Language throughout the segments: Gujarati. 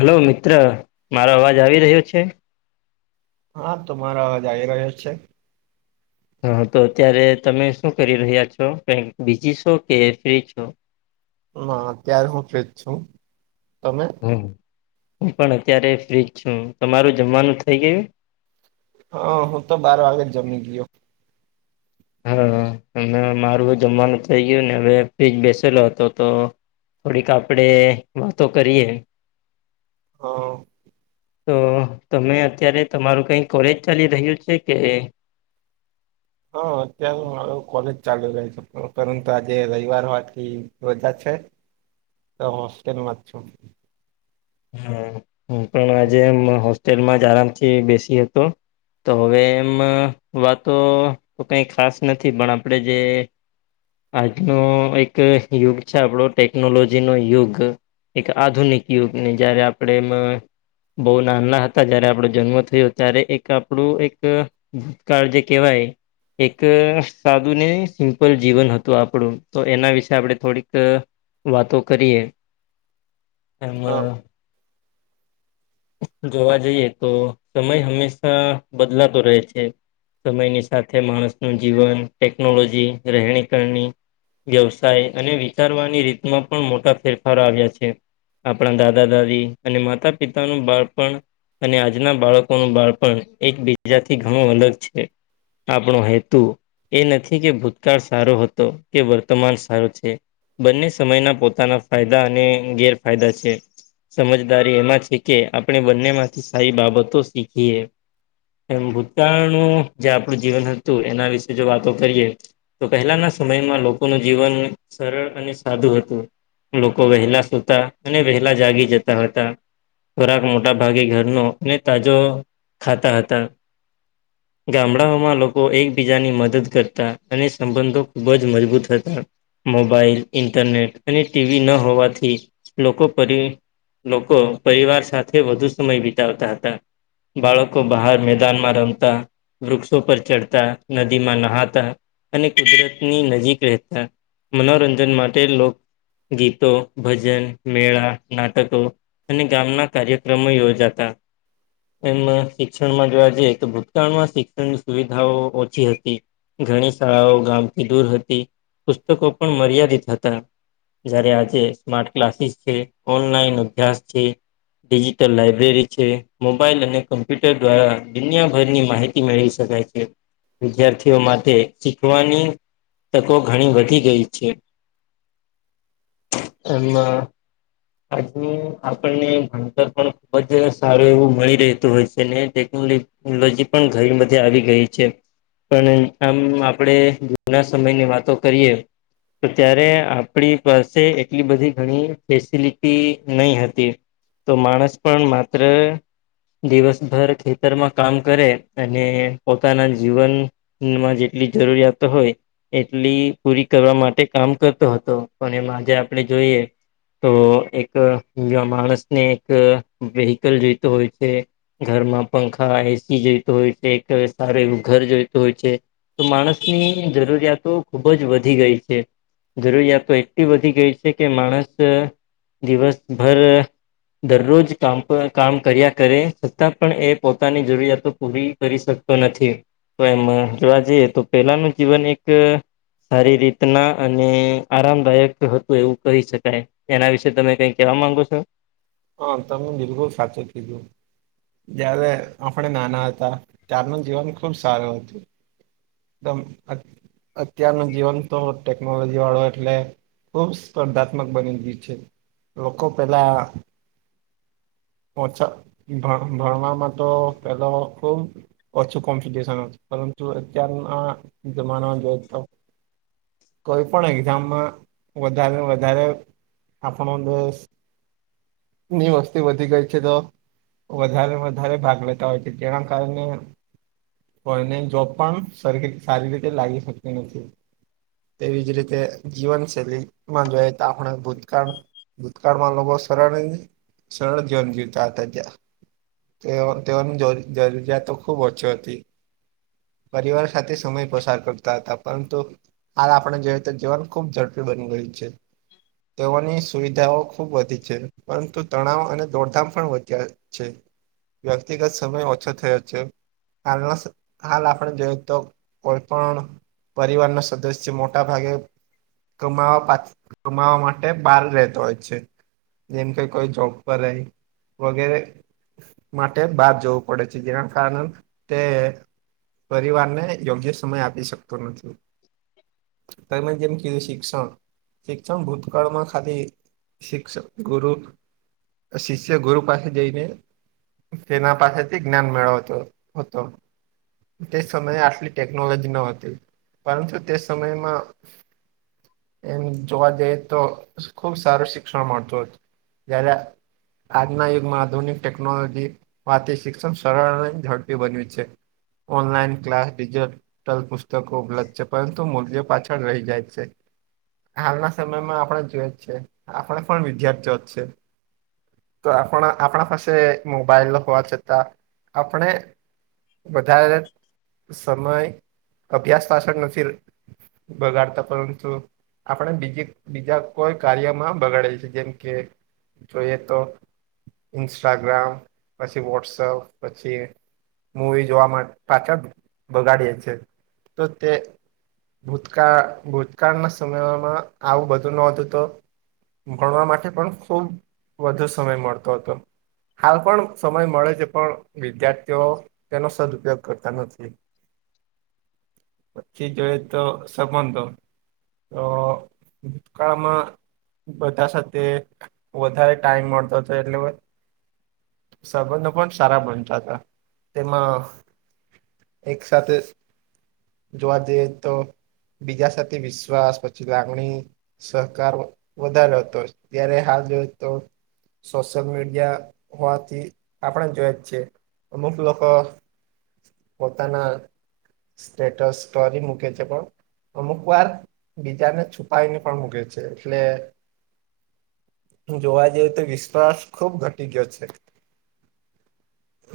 હલો મિત્ર મારો અવાજ આવી રહ્યો છે? હા તમારા અવાજ આવી રહ્યો છે. હા તો અત્યારે તમે શું કરી રહ્યા છો કક બીજી છો કે ફ્રી છો? હ અત્યારે હું ફ્રી જ છું તમે? હું પણ અત્યારે ફ્રીજ છું. તમારું જમવાનું થઇ ગયું? હા હું તો બાર વાગે જ જમી ગયો. હા અ મારું જમવાનું થઇ ગયું ને હવે ફ્ર્રીજ બેસેલો હતો તો થોડીક આપડે વાતો કરીએ. હા તો તમે અત્યારે તમારું કઈ કોલેજ ચાલી રહ્યું છે કે? હ અત્યારે હ કોલેજ ચાલુ રહી છે. પરંતુ આજે રવિવાર વાથી રજા છે. [inaudible] તો હોસ્ટેલ માર છો. હ, પણ આજે હોસ્ટેલમાં જ આરામ થી બેસી હતો. તો હવે એમ વાતો કંઈ ખાસ નથી, પણ આપણે જે આજનો એક યુગ છે, આપણો ટેકનોલોજી નો યુગ એક આધુનિક યુગને જયારે આપણે એમાં બહુ નાના હતા જયારે આપણો જન્મ થયો ત્યારે, એક આપણું એક ભૂતકાળ જે કહેવાય, એક સાદું ને સિમ્પલ જીવન હતું. આપડું તો એના વિશે આપડે થોડીક વાતો કરીએ. હ બ હા [unintelligible] જોવા જઈએ તો, સમય હંમેશા બદલાતો રહે છે. સમયની સાથે માણસ નું જીવન ટેકનોલોજી રહેણી-કરણી. વ્યવસાય અને વિચારવાની રીતમાં પણ મોટા ફેરફાર આવ્યા છે. આપણા દાદા-દાદી અને માતા-પિતાનું બાળપણ. અને આજના બાળકોનું બાળપણ એકબીજાથી ઘણું અલગ છે. આપણો હેતુ એ નથી કે ભૂતકાળ સારો હતો કે વર્તમાન સારો છે. બંને સમયના પોતાના ફાયદા અને ગેરફાયદા છે, સમજદારી એમાં છે. કે આપણે બંને માંથી સારી બાબતો શીખીએ. એ ભૂતાળનું જે આપણું જીવન હતું, એના વિશે જો વાતો કરીએ. તો પહેલાના સમયમાં લોકોનું જીવન સરળ અને સાદું હતું. લોકો વહેલા સુતા અને વહેલા જાગી જતા હતા. ખોરાક મોટા ભાગે ઘરનો અને તાજો ખાતા હતા. ગામડાઓમાં લોકો એકબીજાની મદદ કરતા અને સંબંધો ખૂબ જ મજબૂત હતા. મોબાઈલ ઇન્ટરનેટ અને ટીવી ના હોવાથી લોકો પર. લોકો પરિવાર સાથે વધુ સમય વિતાવતા હતા. બાળકો બહાર મેદાનમાં રમતા. વૃક્ષો પર ચડતા, નદીમાં ન હતા અને કુદરતની નજીક રહેતા. મનોરંજન માટે લોકો ગીતો, ભજન, મેળા, નાટકો અને ગામના કાર્યક્રમો યોજાતા. એ શિક્ષણમાં જોવા જઈએ તો, ભૂતકાળમાં શિક્ષણની સુવિધાઓ ઓછી હતી. ઘણી શાળાઓ ગામથી દૂર હતી, પુસ્તકો પણ મર્યાદિત હતા. જયારે આજે સ્માર્ટ ક્લાસીસ છે, ઓનલાઈન અભ્યાસ છે. ડિજિટલ લાઈબ્રેરી છે, મોબાઈલ અને કમ્પ્યુટર દ્વારા દુનિયાભરની માહિતી. મેળવી શકાય છે, વિદ્યાર્થીઓ માટે શીખવાની. તકો ઘણી વધી ગઈ છે, એમાં. આજુ આપણને ભણતર પણ ખુબ જ સારું એવું મળી રહેતું હોય છે ને? ટેકનોલોજી પણ ઘણી બધી આવી ગઈ છે. પણ આમ આપડે જૂના સમયની વાતો કરીએ. તો ત્યારે આપણી પાસે એટલી બધી ઘણી ફેસીલટી. નહીં હતી, તો માણસ પણ માત્ર દિવસભર ખેતરમાં કામ કરે, અને પોતાના જીવન માં જેટલી જરૂરિયાતો હોય. એટલી પૂરી કરવા માટે કામ કરતો હતો, પણ એમાં આજે આપણે જોઈએ. તો એક માણસને એક વેહિકલ જોઈતો હોય છે. ઘરમાં પંખા એસી જોઈતો હોય છે, કે સારું એવું ઘર જોઈતું હોય છે. તો માણસની જરૂરિયાતો ખુબ જ વધી ગઈ છે. જરૂરિયાતો તો એક્ટ વધી ગઈ છે, કે માણસ દિવસભર. દરરોજ કામ કામ કર્યા કરે, છતાં પણ એ પોતાની જરૂરિયાતો પૂરી કરી શકે. તો નથી, તો એમ જોવા જઈએ તો, પેલાનું જીવન એક સારી રીતના અને આરામદાયક હતું, એવું કહી શકાય એના વિશે? તો તમે કઈ કેવા માંગો છો. હા તમે બિલકુલ સાચું કીધું. જય્યારે આપણે નાના હતા ત્યારનું જીવન ખુબ સારું હતું. તમ અત અત્યાર નો જીવન તો ટેકનોલોજી વાળો એટલે ખુબ સ્પર્ધાત્મક બની ગઇ છે લોકો પેલા ઓછા ભ ભાવનામાં તો પેલો ખુબ ઓછું કોમ્પિટશન પરંતુ અત્યારના જમાના જો તો કોઈ પણ એક્ઝામમાં વધારે ને વધારે આપણો દેશ ની વસ્તી વધી ગઈ છે તો વધારે વધારે ભાગ લેતા હોય છે જેના કારણે ઓનલાઈન જોબ પણ સારી રીતે લાગી શકતી નથી. એવી જ રીતે જીવનશૈલીમાં જોઈએ તો આપણે ભૂતકાળ ભૂતકાળમાં લોકો સરળ સરળ જીવન જીવતા હતા ત્યાં. તેઓ તેઓની જ જરૂરિયાતતો ખુબ ઓછી હતી. પરિવાર સાથે સમય પસાર કરતા હતા પરંતુ હાલ આપણે જોઈએ તો જીવન ખુબ ઝડપી બની ગઈ છે. તેઓની સુવિધાઓ ખુબ વધી છે. પરંતુ તણાવ અને દોડધામ પણ વધ્યા છે. વ્યક્તિગત સમય ઓછો થયો જ છે. હાલમાં હાલ આપણે જોય તો કોઈ પણ પરવાર ના સદસ્ય મોટા ભાગે કમાવવા પાછ કમાવવા માટે બહાર રહેતો હોય છે. જેમ કે કોઈ જોબ રહે વગેરે માટે બહાર જવું પડે છે જેના કારણે તે પરિવારને યોગ્ય સમય આપી શકતો નથી. તમે જેમ કીધું શિક્ષણ શિક્ષણ ભૂતકાળમાં ખાલી શિક્ષક ગુરુ શિષ્ય ગુરુ પાસે જઈને તેના પાસેથી જ્ઞાન મેળવતો હતો. તે સમયે આટલી ટેકનોલોજી ન હતી પરંતુ તે સમયમાં એમ જોવા જઈએ તો ખુબ સારું શિક્ષણ મળતું હ જ્યારે આજના યુગમાં આધુનિક ટેકનોલોજી વાથી શિક્ષણ સરળ અને ઝડપી બન્યું છે. ઓનલાઈન ક્લાસ ડિજિટલ પુસ્તકો ઉપલબ્ધ છે પરંતુ મૂલ્ય પાછળ રહી જાય છે હાલના સમયમાં આપણે જોઈ છેએ આપણે પણ વિદ્યાર્થી [unintelligible] તો આપણ આપણા પાસે મોબાઈલ હોવા છતાં આપણે વધારે સમય અભ્યાસ પાછળ નથી બગાડતા પરંતુ આપણે બીજી બીજા કોઈ કાર્યમાં બગાડેલ છે જેમ કે જોઈએ તો ઇન્સ્ટાગ્રામ પછી વોટ્સઅપ પછી મૂવી જોવા પાછા બગાડીએ છે તો તે ભૂતકાળ ભૂતકાળના સમયમાં આવું બધું ના હોતું તો ભણવા માટે પણ ખુબ વધુ સમય મળતો હતો. હાલ પણ સમય મળે છે પણ વિદ્યાર્થીઓ તેનો સદઉપયોગ કરતા નથી. [inaudible] પછી જોઈ તો સંબંધંધો તો ભૂતકાળમાં બધા સાથે વધારે ટાઈમ મળતો હતો એટલે સંબંધો પણ સારા બનતા હતા તેમાં એક સાથે જોવા જઈએ તો બીજા સાથે વિશ્વાસ પછી લાગણી સહકાર વધારે હતો. ત્યારે હાલ જોઈ તો સોશિયલ મીડિયા હોવાથી આપણે જોય જ છે અમુક લોકો પોતાના સ્ટેટસ સ્ટોરી કરી મૂકે છે પણ અમુક વાર બીજાને છુપાવીને પણ મૂકે છે એટલે જોવા જઈ તો વિશ્વાસ ખુબ ઘટી ગયો છે.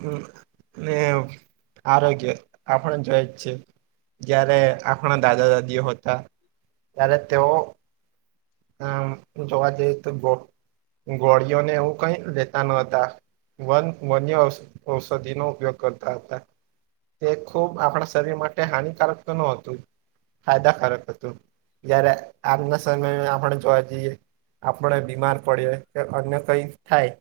હ ને આરોગ્ય આપણે જોયે જ છે જયારે આપણા દાદા દાદીઓ હતા ત્યારે તેઓ હ જોવા જઈ તો ગોળિઓને એવું કઈ લેતા નતા. વન વન્ય ઔષધિ નો ઉપયોગ કરતા હતા. તે ખૂબ આપણા શરીર માટે હાનિકારક તો ન હતું. ફાયદાકારક હતું જય્યારે આજના સમયમાં પણ જોવા જઈએ આપણે બીમાર પડીએ કે અન્ય કઈ થાય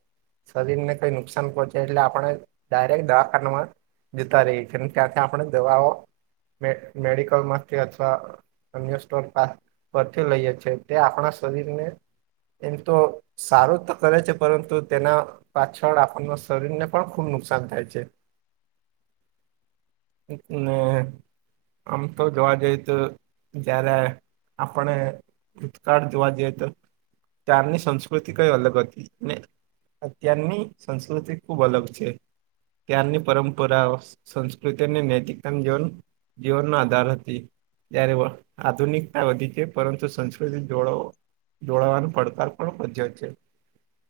શરીર ને કઈ નુકસાન પહોંચે એટલે આપણે ડાયરેક્ટ દવાખાનામાં જીતા રહી છેને ત્યાંથી આપણે દવાઓ મે મેડિકલ માંથી અથવા અન્ય સ્ટોર પરથી લઈએ છે. તે આપણા શરીરને એમ તો સારું તો કરે છે પરંતુ તેના પાછળ આપણના શરીર ને પણ ખુબ નુકસાન થાય છે. ને આમ તો જોવા જઈ તો જય્યારે આપણે ભૂતકાળ જોવા જઈએ તો ત્યારની સંસ્કૃતિ કઈ અલગ હતી ને અત્યારની સંસ્કૃતિ ખુબ અલગ છે. ત્યારની પરંપરા સંસ્કૃતિની નૈતિકતાનું જીવન જીવનનો આધાર હતી જ્યારે આધુનિકતા વધી છે પરંતુ સંસ્ કૃતિ જોડો જોડવાનો પડકાર પણ વધ્યો છે.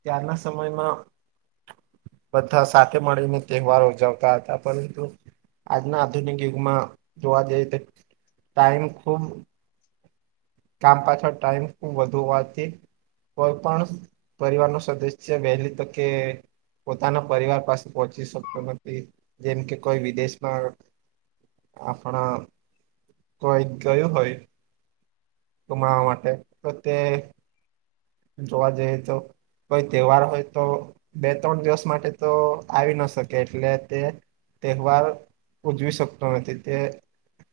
ત્યારના સમયમાં બધા સાથે મળીને તહેવાર ઉજવતા હતા પરંતુ આજના આધુનિક યુગમાં જોવા જઈ તો ટાઈમ ખુબ કામ પાછળ ટાઈમ ખુબ વધુ હોવાથી કોઈ પણ પરિવારનું સદસ્ય વહેલી તકે પોતાના પરિવાર પાસે પહોંચી શકતો નથી જેમ કે કોઈ વિદેશમાં આપણા કોઈ ગયું હોય કમાવા માટે તો તે જોવા જઈએ તો કોઈ તહેવાર હોય તો બે ત્રણ દિવસ માટે તો આવી ન શકે એટલે તે તેહેવાર ઉજવી શકતો નથી તે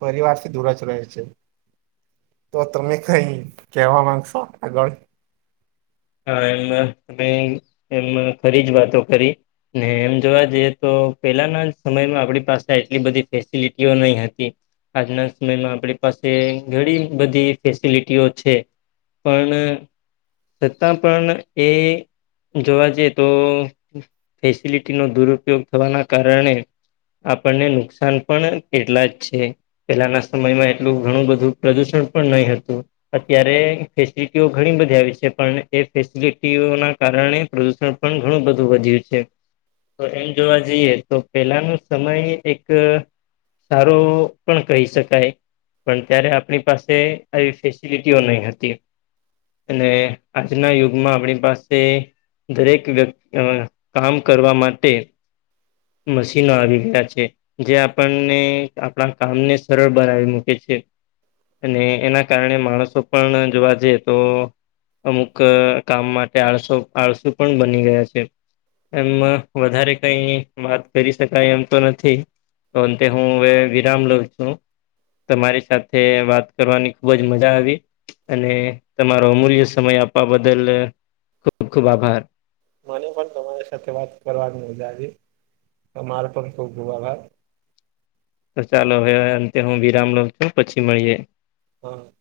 પરિવારથી દૂર જ રહે છે. તો તમે કઈ કેવા માંગશો આગળ હા એમમાં તમે એમમાં ખરી જ વાતો કરી ને એમ જોવા જઈએ તો પેલાના સમયમાં આપડી પાસે એટલી બધી ફેસિલિટીઓ નહી હતી. આજના સમયમાં આપણી પાસે ઘણી બધી ફેસિલિટીઓ છે. પણ છતાં પણ એ જોવા જઈએ તો ફેસિલિટીનો દુરપયોગ થવાના કારણે આપણને નુકસાન પણ એટલા જ છે. પેલાના સમયમાં એટલું ઘણું બધું પ્રદુષણ પણ નહી હતું. અત્યારે ફેસિલિટીઓ ઘણી બધી આવી છે. પણ એ ફેસિલિટીઓના કારણે પ્રદુષણ પણ ઘણું બધું વધ્યું છે. તો એમ જોવા જઈએ તો પેલા ન સમય એક સારો પણ કહી શકાય. પણ ત્યારે આપણી પાસે આવી ફેસિલિટીઓ નહી હતી અને આજના યુગમાં આપણી પાસે. દરેક વ્યક્તિ કામ કરવા માટે. મશીનો આવી ગયા છે. જે આપણને આપણા કામને સરળ બનાવી મૂકે છે. અને એના કારણે માણસો પણ જોવા જઈએ તો. અમુક કામ માટે આળસો આળસુ પણ બની ગયા છે. એમ વધારે કઈ વાત કરી શકાય એમ તો નથી. તો અંતે હું હ વિરામ લ છું. તમારી સાથે વાત કરવાની ખુબ જ મજા આવી અને તમારો અમૂલ્ય સમય આપવા બદલ ખૂબ ખૂબ આભાર. મને પણ તમારી સાથે વાત કરવા મજ તમારે પણ ખુબ ખૂબ આભાર. તો ચાલો હવે અંતે હું વિરામ લોઉ છું પછી મળીએ. હ.